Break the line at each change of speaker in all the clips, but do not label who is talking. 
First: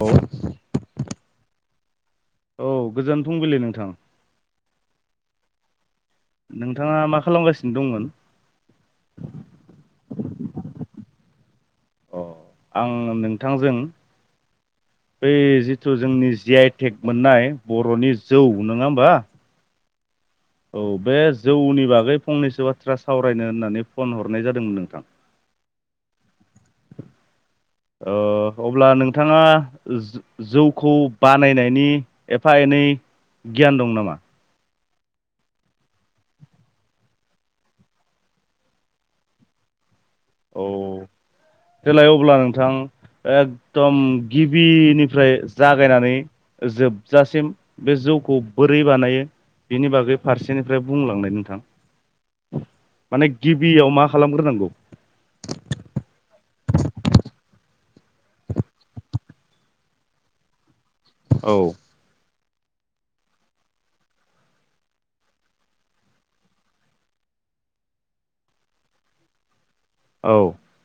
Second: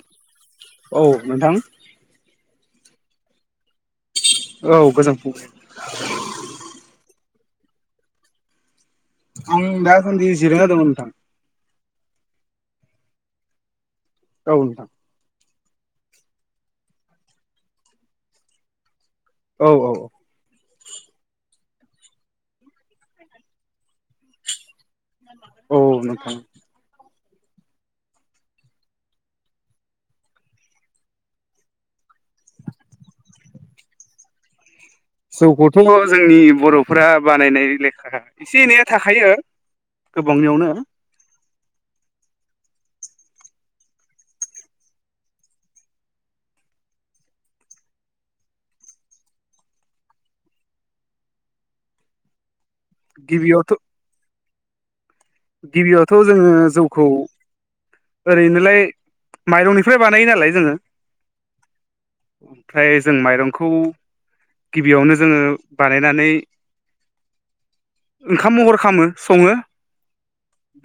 औ।
औ नोंथां।
औ गोजोन फुंबिलि नोंथां।
औ गोजोन फुं।
नोंथाङा मा खालामगासिनो दंमोन?
आं दासान्दि जिरायना दं नोंथां।
अ आं नोंथांजों
औ नोंथां।
बै जिथु जोंनि जि आइ टेक मोननाय बर'नि जौ नङा होमबा?
औ औ औ।
औ बे जौनि बागै फंनैसो बाथ्रा सावरायनो होननानै फन हरनाय जादोंमोन नोंथां।
औ औ नोंथां।
ओ अब्ला नोंथाङा जो जौखौ बानायनायनि एफा एनै गियान दं नामा?
जौखौथ' जोंनि बर'फोरा बानायनाय लेखा एसे एनैया थाखायो गोबांनियावनो।
औ देलाय अब्ला नोंथां एकदम गिबिनिफ्राय जागायनानै जोबजासिम बे जौखौ बोरै बानायो बिनि बागै फारसेनिफ्राय बुंलांनाय नोंथां। माने
गिबियावथ'
गिबियाव मा खालामग्रोनांगौ?
गिबियावथ' जोङो जौखौ ओरैनोलाय माइरंनिफ्राय बानायो नालाय जोङो।
औ।
ओमफ्राय जों माइरंखौ गिबियावनो जोङो बानायनानै ओंखाम महर खामो सङो।
औ।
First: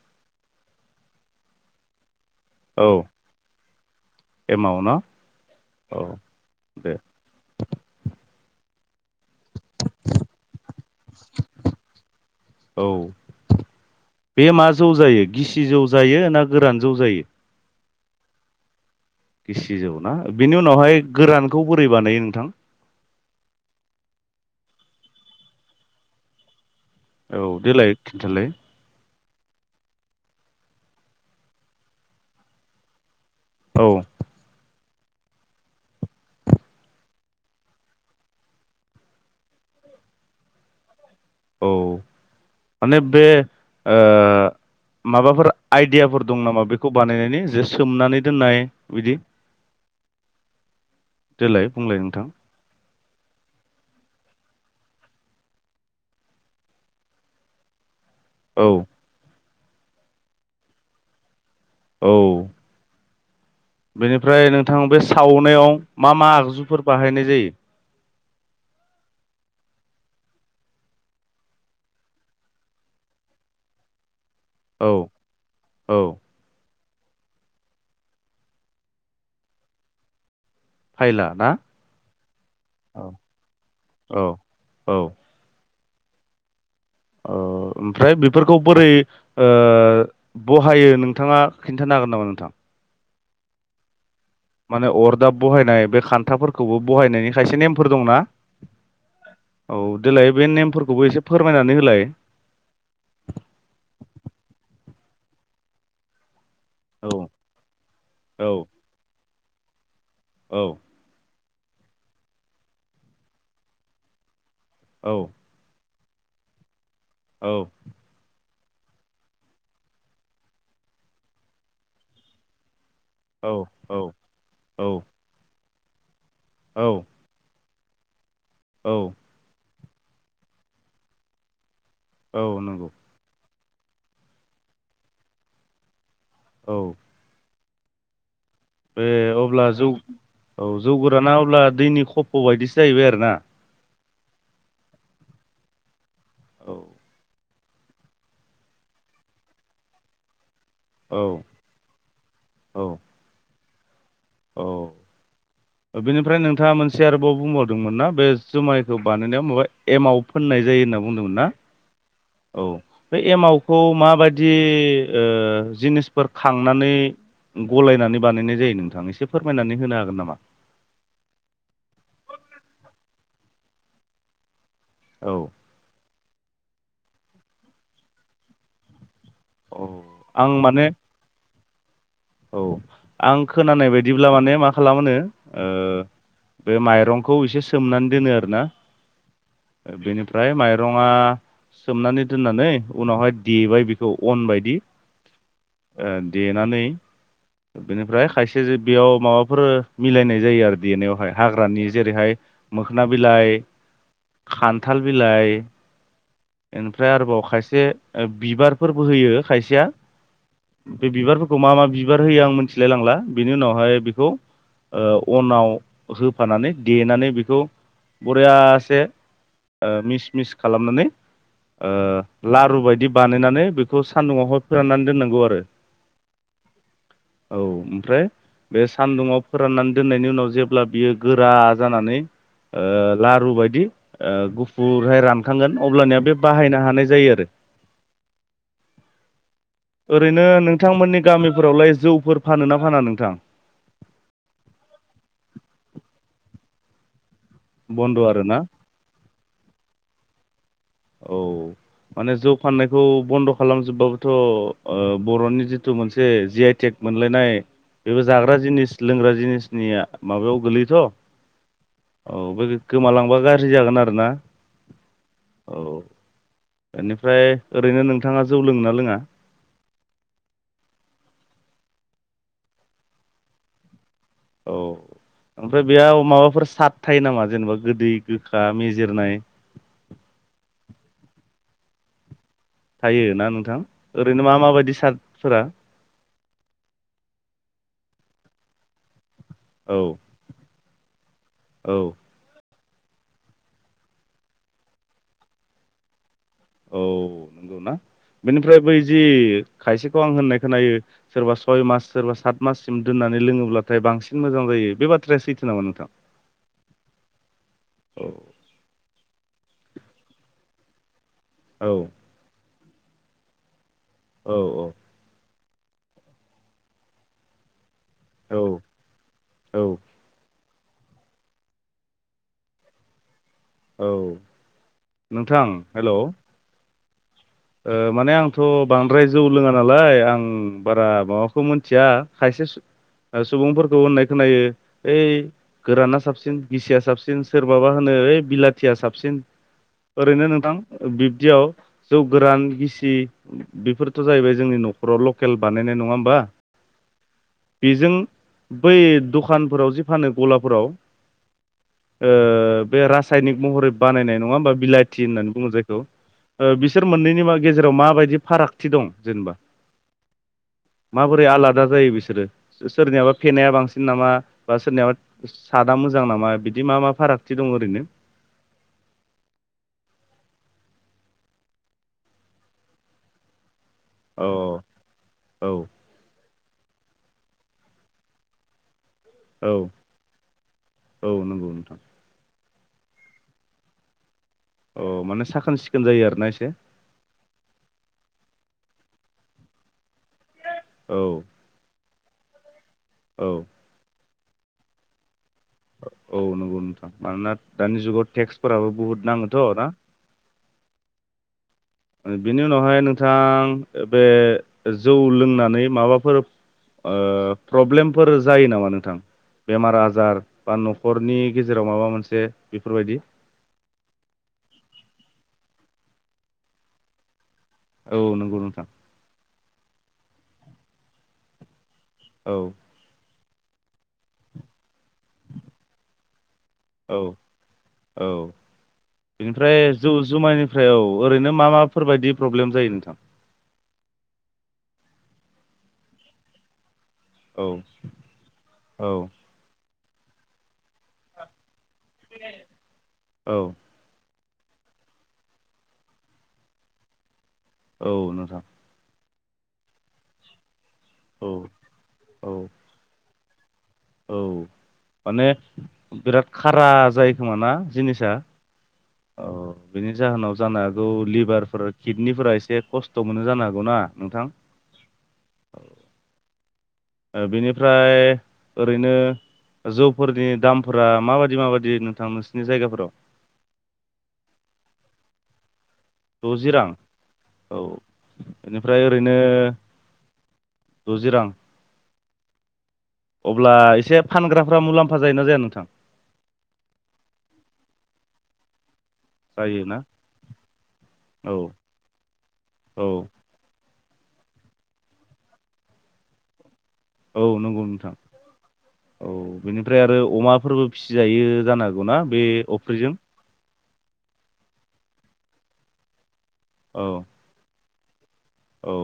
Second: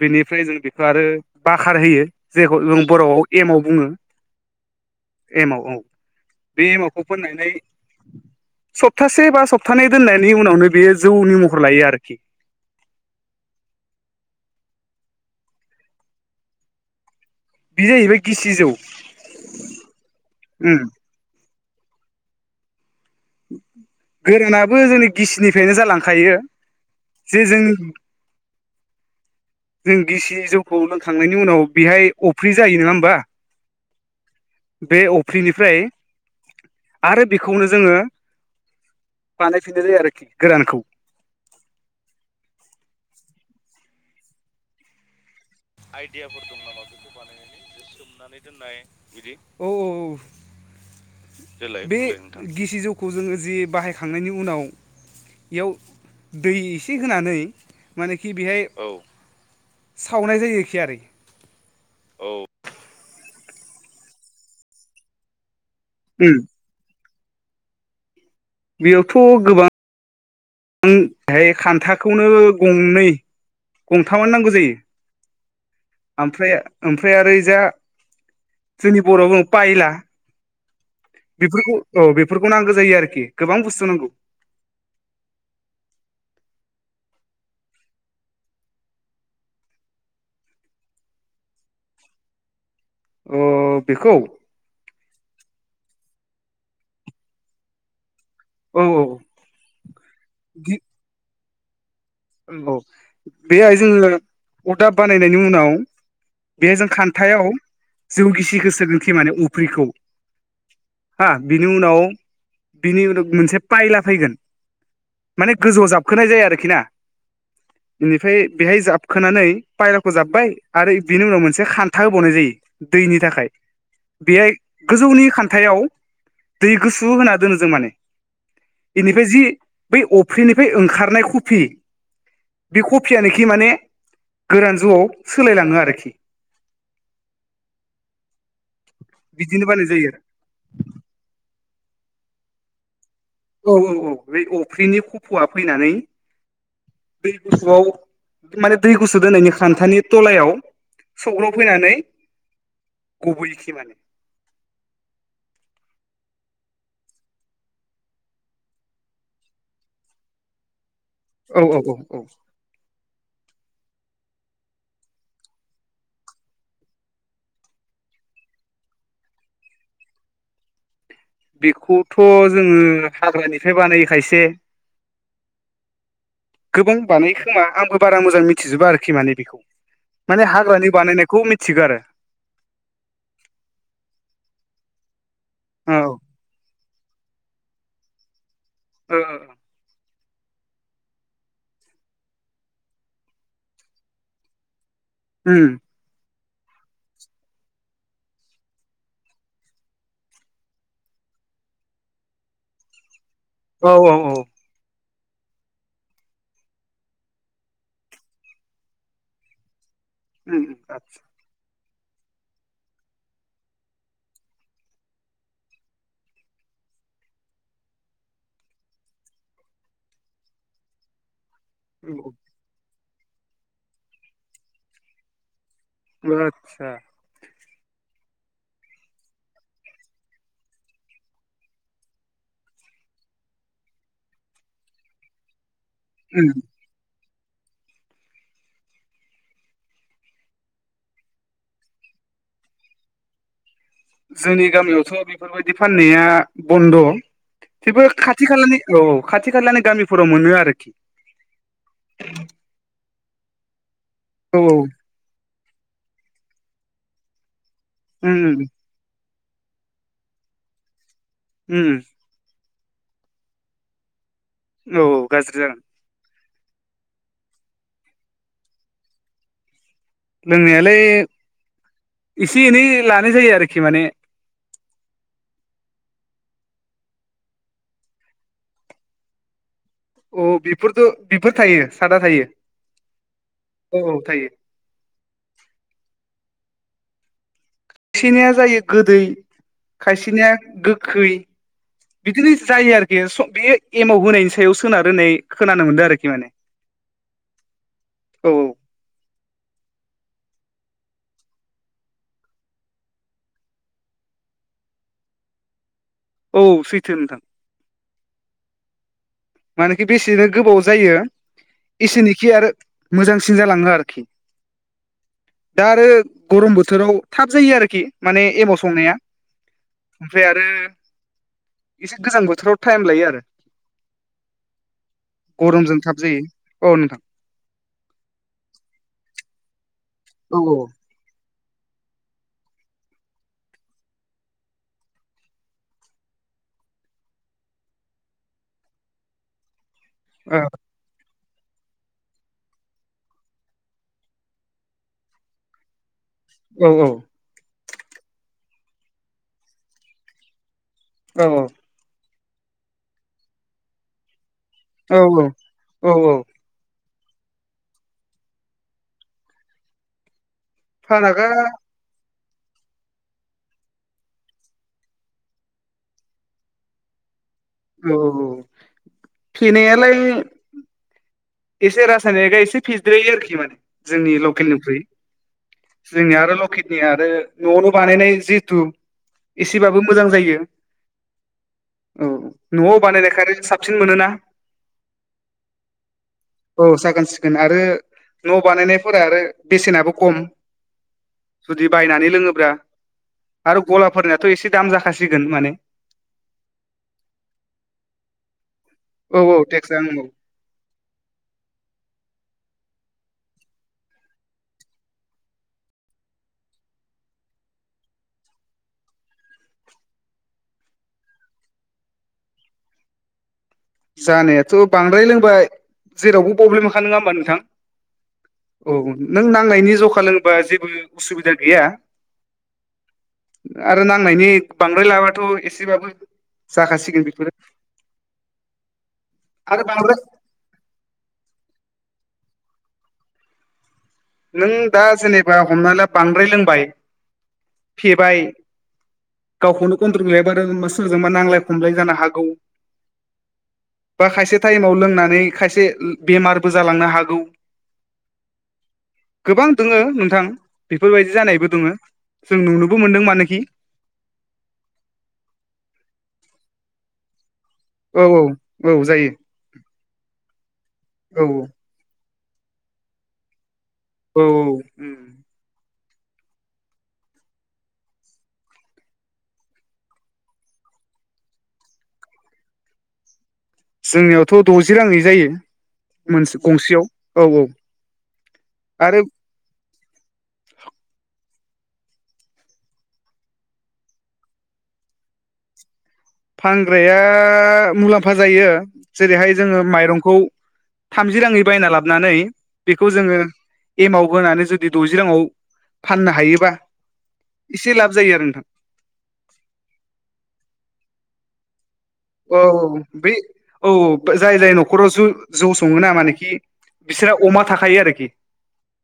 बेनिफ्राय जों बेखौ आरो बाखार होयो जेखौ जों
औ
बर'आव एमाव बुङो।
एमाव न
एमाव औ। बे
दे
एमावखौ फाननानै सप्तासे बा सप्तानैै दोननायनि उनावनो बेयो जौनि महर लायो आरोखि।
औ। बे मा जौ जायो गिसि जौ जायो ना गोरान जौ जायो?
बे जाहैबाय गिसि जौ।
गिसि जौ ना, बिनि
उम
उनावहाय गोरानखौ बोरै बानायो नोंथां?
गोरानाबो जोंनि गिसिनिफ्रायनो जालांखायो। जे
औ
जों
देलाय खिन्थालाय।
जों गिसि जौखौ लोंखांनायनि उनाव बेहाय अफ्रि जायो नङा होमबा
औ
बे अफ्रिनिफ्राय आरो बेखौनो जोङो बानायफिना जायो आरोखि गोरानखौ
औ माने बे ओ माबाफोर आइडियाफोर दं नामा बेखौ बानायनायनि जे सोमनानै दोननाय बिदि?
औ
देलाय
औ
बुंलाय
बे
नोंथां।
गिसि जौखौ जोङो जि बाहायखांनायनि उनाव बेयाव दै एसे होनानै मानेखि बेहाय औ सावनाय जायो एखि आरो
औ बेनिफ्राय नोंथां बे सावनायाव मा मा
उम
आगजुफोर बाहायनाय जायो
बेयावथ' गोबां बां बेहाय खान्थाखौनो गंनै गंथामानो नांगौ जायो
औ औ
ओमफ्राय ओमफ्राइ ओरै जा जोंनि बर'आवबो बायला
फायला ना
बेफोरखौ औ बेफोरखौ नांगौ जायो
औ
आरोखि गोबां बुस्थु नांगौ
औ औ औ ओमफ्राय बेफोरखौ बोरै ओ बहायो नोंथाङा खिन्थानो हागोन नामा नोंथां
ओ बेखौ
माने अरदाब बहायनाय बे खान्थाफोरखौबो बहायनायनि खायसे नेमफोर दंना
औ
[inaudible] औ देलाय बे नेमफोरखौबो एसे फोरमायनानै होलाय
औ बेहाय जोङो अरदाब बानायनायनि उनाव बे जों
औ
खान्थायाव जौ
औ
गिसिखौ सोनोथि माने उफ्रिखौ
औ
हा बिनि उनाव बिनि उनाव मोनसे फायला फैगोन
औ
माने गोजौआव जाबखोनाय जाया आरोखि ना
औ
बेनिफ्राय बेहाय जाबखोनानै फायलाखौ जाब्बाय आरो बिनि उनाव मोनसे खान्था होबावनाय जायो दैनि थाखाय
औ
बेहाय
औ
गोजौनि खान्थायाव दै
औ
गुसु होना दोनो जों माने
औ
इनिफ्राय जि बै अफ्रिनिफ्राय ओंखारनाय कफि
औ नंगौ
अफ्रियानोखि माने गोरान जौआव सोलायलाङो आरोखि
औ बे
बिदिनो
अब्ला
बानाय
जौ
जायो आरो
औ जौ गुराना अब्ला दैनि खफ' बायदिसो जाहैबाय आरो ना
औ औ औ बे अफ्रिनि खफ'आ फैनानै
औ
[unintelligible] माने दै गुसु दोननायनि खान्थानि थलायाव
औ
स फैनानै
औ
गबैयखि माने
औ बेनिफ्राय नोंथाङा मोनसे आरोबाव बुंबावदोंमोन ना बे जुमायखौ बानायनाया माबा एमव फोननाय जायो होनना बुंदोंमोन ना
औ औ औ औ
औ बे एमावखौ माबायदि ओ जिनिसफोर खांनानै गलायनानै बानायनाय जायो नोंथां एसे फोरमायनानै होनो हागोन नामा
बेखौथ' जोङो हाग्रानिफ्राय बानायो खायसे
औ
गोबां बानायखोमा आंबो बारा मोजां मिथिजोबा आरोखि माने बेखौ
औ
माने हाग्रानि बानायनायखौ मिथिगौ आरो
औ आं खोनानाय बायदिब्ला माने मा खालामोनो ओ
आरो
बे माइरंखौ एसे सोमनानै दोनो आरोना बेनिफ्राय माइरङा सोमनानै दोननानै उनावहाय देबाय बेखौ अन बायदि
होम
ओ देनानै बेनिफ्राय खायसे बेयाव माबाफोर मिलायनाय जायो आरो देनायावहाय हाग्रानि जेरैहाय मोखोना बिलाइ
औ औ औ
खान्थाल बिलाइ ओनिफ्राय आरोबाव खायसे बिबारफोरबो होयो खायसेया
उम
बे
आदसा
बिबारफोरखौ मा मा बिबार होयो आं मिथिलाय लांला बेनि उनावहाय बेखौ ओ अनाव होफानानै देनानै बेखौ बरियासे ओ मिस मिस खालामनानै ओ लारु बायदि बानायनानै बेखौ सान्दुङावहाय फोराननानै दोननांगौ आरो
आतसा
औ ओमफ्राय बे सान्दुंङाव फोराननानै दोननायनि उनाव जेब्ला बियो गोरा जानानै ओ लारु बायदि गुफुर हराम गोन अब्लानिया बे
उम
बाहायनो हानाय जायो आरो ओरैनो नोंथांमोननि गामि फोरावलाय जौफोर फानो ना फाना नोंथां
जोंनि गामियावथ' बेफोरबायदि फाननाया बन्द' थेवबो
बन्द' आरो
खाथि
ना
खालानि औ खाथि खाललाानो गामिफोराव मोनो आरोखि
औ माने जौ फान्नायखौ बन्द' खालामजोबबाबोथ'ओ
औ औ
बर'नि जिथु जिथु मोनसे जि आइटेक मोनलायनाय बेबो
उम
जाग्रा जिनिस लोंग्रा जिनिसनिया माबायाव गोलैयोथ'
ओम
औ बे गोमालांबा गाज्रि जागोन आरो ना
औ औ गाज्रि जागोन
बेनिफ्राय ओरैनो नोंथाङा जौ लोङो ना लोङा
लोंनायालाय एसे एनै लानाय जायो आरोखि माने
औ ओमफ्राय बेयाव माबाफोर सारथाय नामा जेनेबा गोदै गोखा मेजेरनाय
अ बेफोरथ' बेफोर थायो सादा थायो
थायोना नोंथां
औ औ
ओरैनो
थायो
मा माबायदि सार्फोरा
खायसेनिया जायो गोदै
औ
खायसेनिया गोखै
औ
बिदिनो जायो आरोखि बे एमाव होनायनि सायाव सोनार होननाय खोनानो मोन्दों आरोखि माने
औ नंगौनाा
औ
बेनिफ्राय बै जि खायसेखौ आं होननाय खोनायो सोरबा सय मास सोरबा सात माससिम दोननानै लोङोब्लाथाय बांसिन मोजां जायो बे बाथ्राया सैथो नामा नोंथां
औ सैथो नोंथां
औ
मानोखि बेसेनो गोबाव जायो
औ
इसेरनिखि आरो मोजांसिन जालाङो आरोखि
औ औ
दा आरो गरम बोथोराव थाब जायो आरोखि माने एमाव
औ
संनाया
औ
ओमफ्राय आरो एसे गोजां बोथोराव टाइम लायो आरो
औ नोंथां
गरमजों
हेल'
थाब जायो औ नोंथां
ओ माने आंथ' बांद्राय जौ लोङा नालाय आं
औ
बारा माबा खौ मिथिया खायसे सुबुंफोरखौ होननाय खोनायो ओइ गोराना साबसिन गिसिया साबसिन सोरबाबा होनो ओइ बिलाथिया साबसिन ओरैनो
औ
नोंथां बिब्दियाव जौ गोरान गिसि बेफोरथ' जाहैबाय जोंनि न'खराव लकेल बानायनाय नङा होमबा
औ औ
बेजों बै दखानफोराव जि फानो गलाफोराव
औ औ
बे रासायनिक महरै बानायनाय नङा होमबा बिलाइथि
औ
होननानै बुङो जायखौ
औ औ औ
बिसोर मोननैनि मा गेजेराव माबायदि फारागथि दं जेनेबा माबोरै
फारागा
आलादा जायो बिसोरो सोरनियाबा फेनाया बांसिन नामा बा सोरनियाबा सादा मोजां नामा बिदि मा मा फारागथि दंओरै
औ फेनायालाय एसे रासायनिकआ एसे फिद्रयो आरोखि माने जोंनि
औ
लकेलनिफ्रायुइ
औ
जोंनिया आरो लकेल नि आरो न'नो बानायनाय जिथु
औ
एसेबाबो मोजां जायो
औ नंगौ नोंथां
औ न'आव बानायनायखाय साबसिन मोनोना
अ माने साखोन सिखोन जायो आरोोना एसे
औ जागोन सिगोन आरो न' बानायनायफोरा आरो बेसेनाबो खम
औ
जुदि बायनानै लोङोब्रा
औ
आरो गलाफोरनिथ' एसे दाम जाखासिगोन माने
औ नंगौ नोंथां मानोना दानि जुगाव टेक्सफोराबो बहुत
औ औ टेक्स आ नंबौ
बिनि उनावहाय नोंथां बे जौ लोंनानै माबाफोर प्रब्लेमफोर जायो नामा नोंथां बेमार आजार बा न'खरनि गेजेराव माबा मोनसे बेफोरबायदि
जानायाथ' बांद्राय लोंबाय जेरावबो प्रब्लेमखा नङा होमबा नोंथां
औ नंगौ नोंथां
औ नों नांनायनि जखा लोबा जेबो उसुबिदा गैया
औ
आरो नांनायनि बांद्राय लाबाथ' एसेबाबो
औ
जाखासिगोन बेफोरो
औ
आरो
बेनिफ्राय जौ
बांद्राय
जुमायानिफ्राय ओमफ्राय औ ओरैनो मा माफोरबायदि प्रब्लेम जायो नोंथां
नों दा जेनेबा हमनानै ला बांद्राय लोंबाय
औ
फेबाय
औ
गावखौनो गन्न्द्रल मिलायबा आरो सोरजोंबा नांलाय खमलाय जानो हागौ
औ
बा खायसे टाइमाव लोंनानै खायसे बेमारबो जालांनो हागौ
औ नोंथां
गोबां दङो नोंथां बेफोरबायदि
औ
जानायबो दङो
औ
जों नुनोबो मोनदों मानोखि
औ माने बिराद खारा जायो खोम ना
औ
जिनिसा
औ औ जायो
औ बिनि जाहोनाव जानो हागौ
औ
लिभारफोर किडनिफोरा एसे खस्थ' मोनो जानो हागौना नोंथां
औ
बेनिफ्राय ओरैनो जौफोरनि दामफोरा माबायदि माबायदि नोंथां नोंसोरनि जायगाफोराव
जोंनियावथ' द'जि राङै जायो
द'जि रां औ बेनिफ्राय
आरो
ओरैनो रुजि रां अब्ला एसे फानग्राफ्रा मुलाम्फा जायोना जाया नोंथां
फानग्राया मुलाम्फा जायो जेरैहाय जोङो
जायोना
माइरंखौ थामजि
औ
राङै बायना लाबोनानै
औ
बेखौ जोङो एमाव होनानै जुदि द'जि राङाआव फाननो हायोबा
औ नंगौ
एसे लाब
नोंथां
जायो आरो नोंथां
औ बेनिफ्राय आरो अमाफोरबो फिसिजायो जानो हागौ ना
औ औ बे औ जाय जाय न'खराव ज जौ सङो ना मानोेखि
औ
बिसोराव अमा थाखायो आरोखि
औ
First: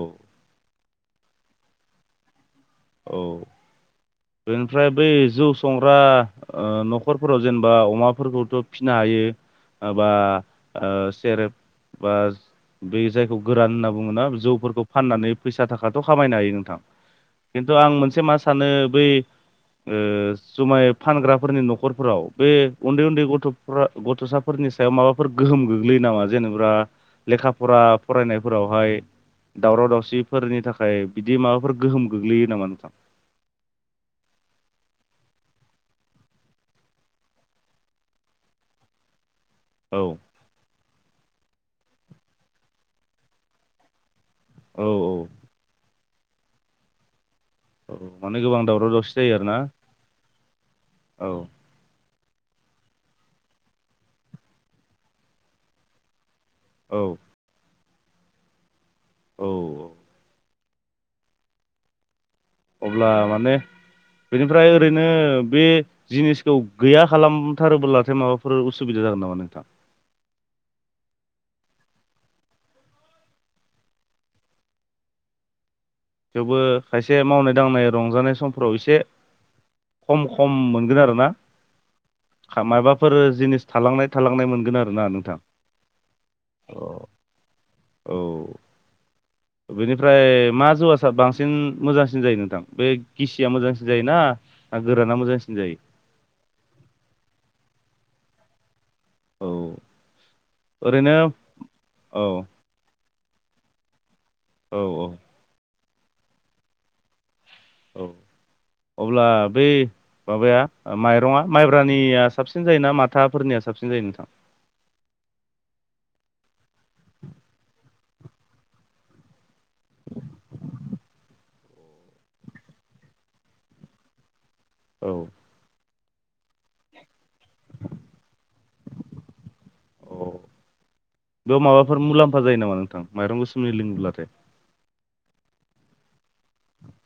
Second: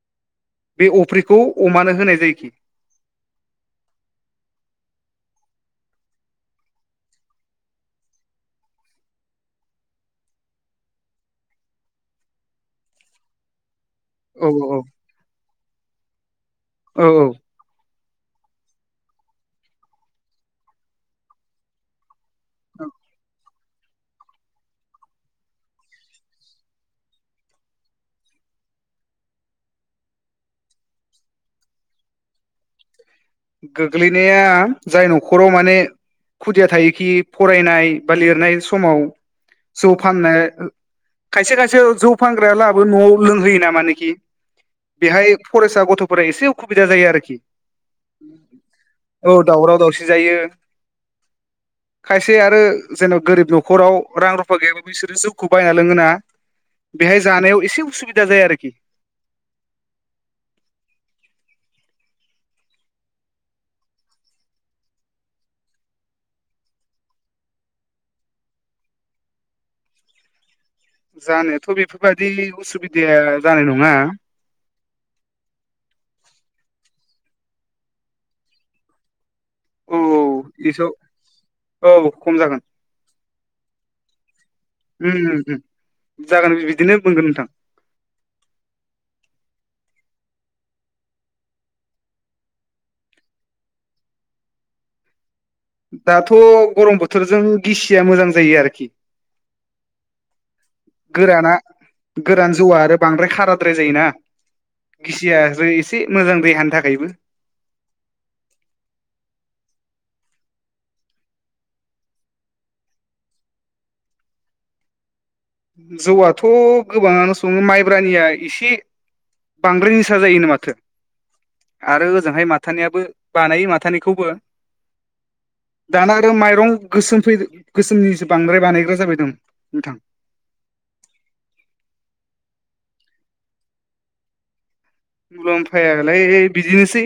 बे अफ्रिखौ अमानो होनाय जायोखि
औ बेनिफ्राय बै जौ संग्रा ओ न'खरफोराव जेनेबा अमाफोरखौथ' फिसिनो हायो। बा सेरेब बा बे जायखौ गोरान होनना बुङोना
औ
जौफोरखौ फाननानै फैसा थाखाथ' खामायनो हायो नोंथां
औ औ
खिन्थु आं मोनसे मा सानो बै ओ जुमाय फानग्राफोरनि न'खरफोराव बे उन्दै उन्दै गथ'फ्रा गथ'साफोरनि सायाव माबाफोर गोहोम गोग्लैयो नामा जेनेबा लेखा फरा फरायनायफोरावहाय दावराव दावसिफोरनि थाखाय बिदि माबाफोर गोहोम गोग्लैयो नामा नोंथां
गोग्लैनाया जाय न'खराव माने खुदिया थायोखि फरायनाय बा लिरनाय समाव जौ
औ
फाननाय खायसे खायसे जौ फानग्राय लाबो न'आव लोंहोयो नामानोखि
औ
बेहाय फरायसा गथ'फोरा एसे उसुबिदा जायो आरोखि
औ माने गोबां दावराव दावसि जायो
औ
आरोना
दावराव दावसि जायो
औ
खायसे आरो जेनेबा गोरिब न'खराव रां रुफा गैयाब्लाो बिसोरो जिउखौ बायना लोङोना
[inaudible]
बेहाय जानायाव एसे उसुबिदा जाया आरोखि
औ अब्ला माने बेनिफ्राय ओरैनो बे जिनिसखौ गैया खालामथारोब्लाथाय माबाफोर उसुबिदा जागोन नामा नोंथाङां
जानायाथ' बेफोरबायाददि उसुबिदाया जानाय नङा।
थेवबो खायसे मावनाय दांनाय रंजानाय समफोराव एसे
औ
खम खम
एसआव
मोनगोन आरो ना
औ खम जा
माबाफोर जिनिस थालांनाय थालांनाय मोनगोन आरो ना
उम उम
नोंथां
उम जागोन बिदिनो बुंगोन नोंथां
औ बेनिफ्राय मा जौवा बांसिन मोजांसिन जायो नोंथां बे गिसिया मोजांसिन जायोना गोराना मोजांसिन जायो।
दाथ' गरम बोथोरजों गिसिया मोजां जायो आरोखि
औ ओरैनो
गोराना
औ
गोरान जौआ आरो बांद्राय खाराद्राय जायोना
औ औ
गिसिया जै एसे मोजां दैहानि थाखायबो
औ अब्ला बै माबाया माइरङआ माइब्रानिया साबसिन जायोना माथाफोरनिया साबसिन जायो नोंथां
जौआथ' गोबाङानो सङो माइब्रानिया एसे बांद्राय निसा जायोनो माथो आरो ओजोंहाय माथानियाबो बानायो माथानिखौबो
औ
दाना आरो माइरं गोसोम फै गोसोमनिसो बांद्राय बानायग्रा जाबाय दं नोंथां
अ बेयाव माबाफोर मुलाम्फा जायो नामा नोंथां माइरं गोस लोंङोब्लाथाय
मुलाम्फायालै बिदिनोसै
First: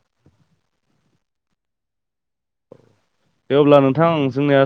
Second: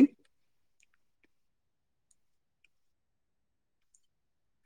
देव अब्ला नोंथां जोंनिया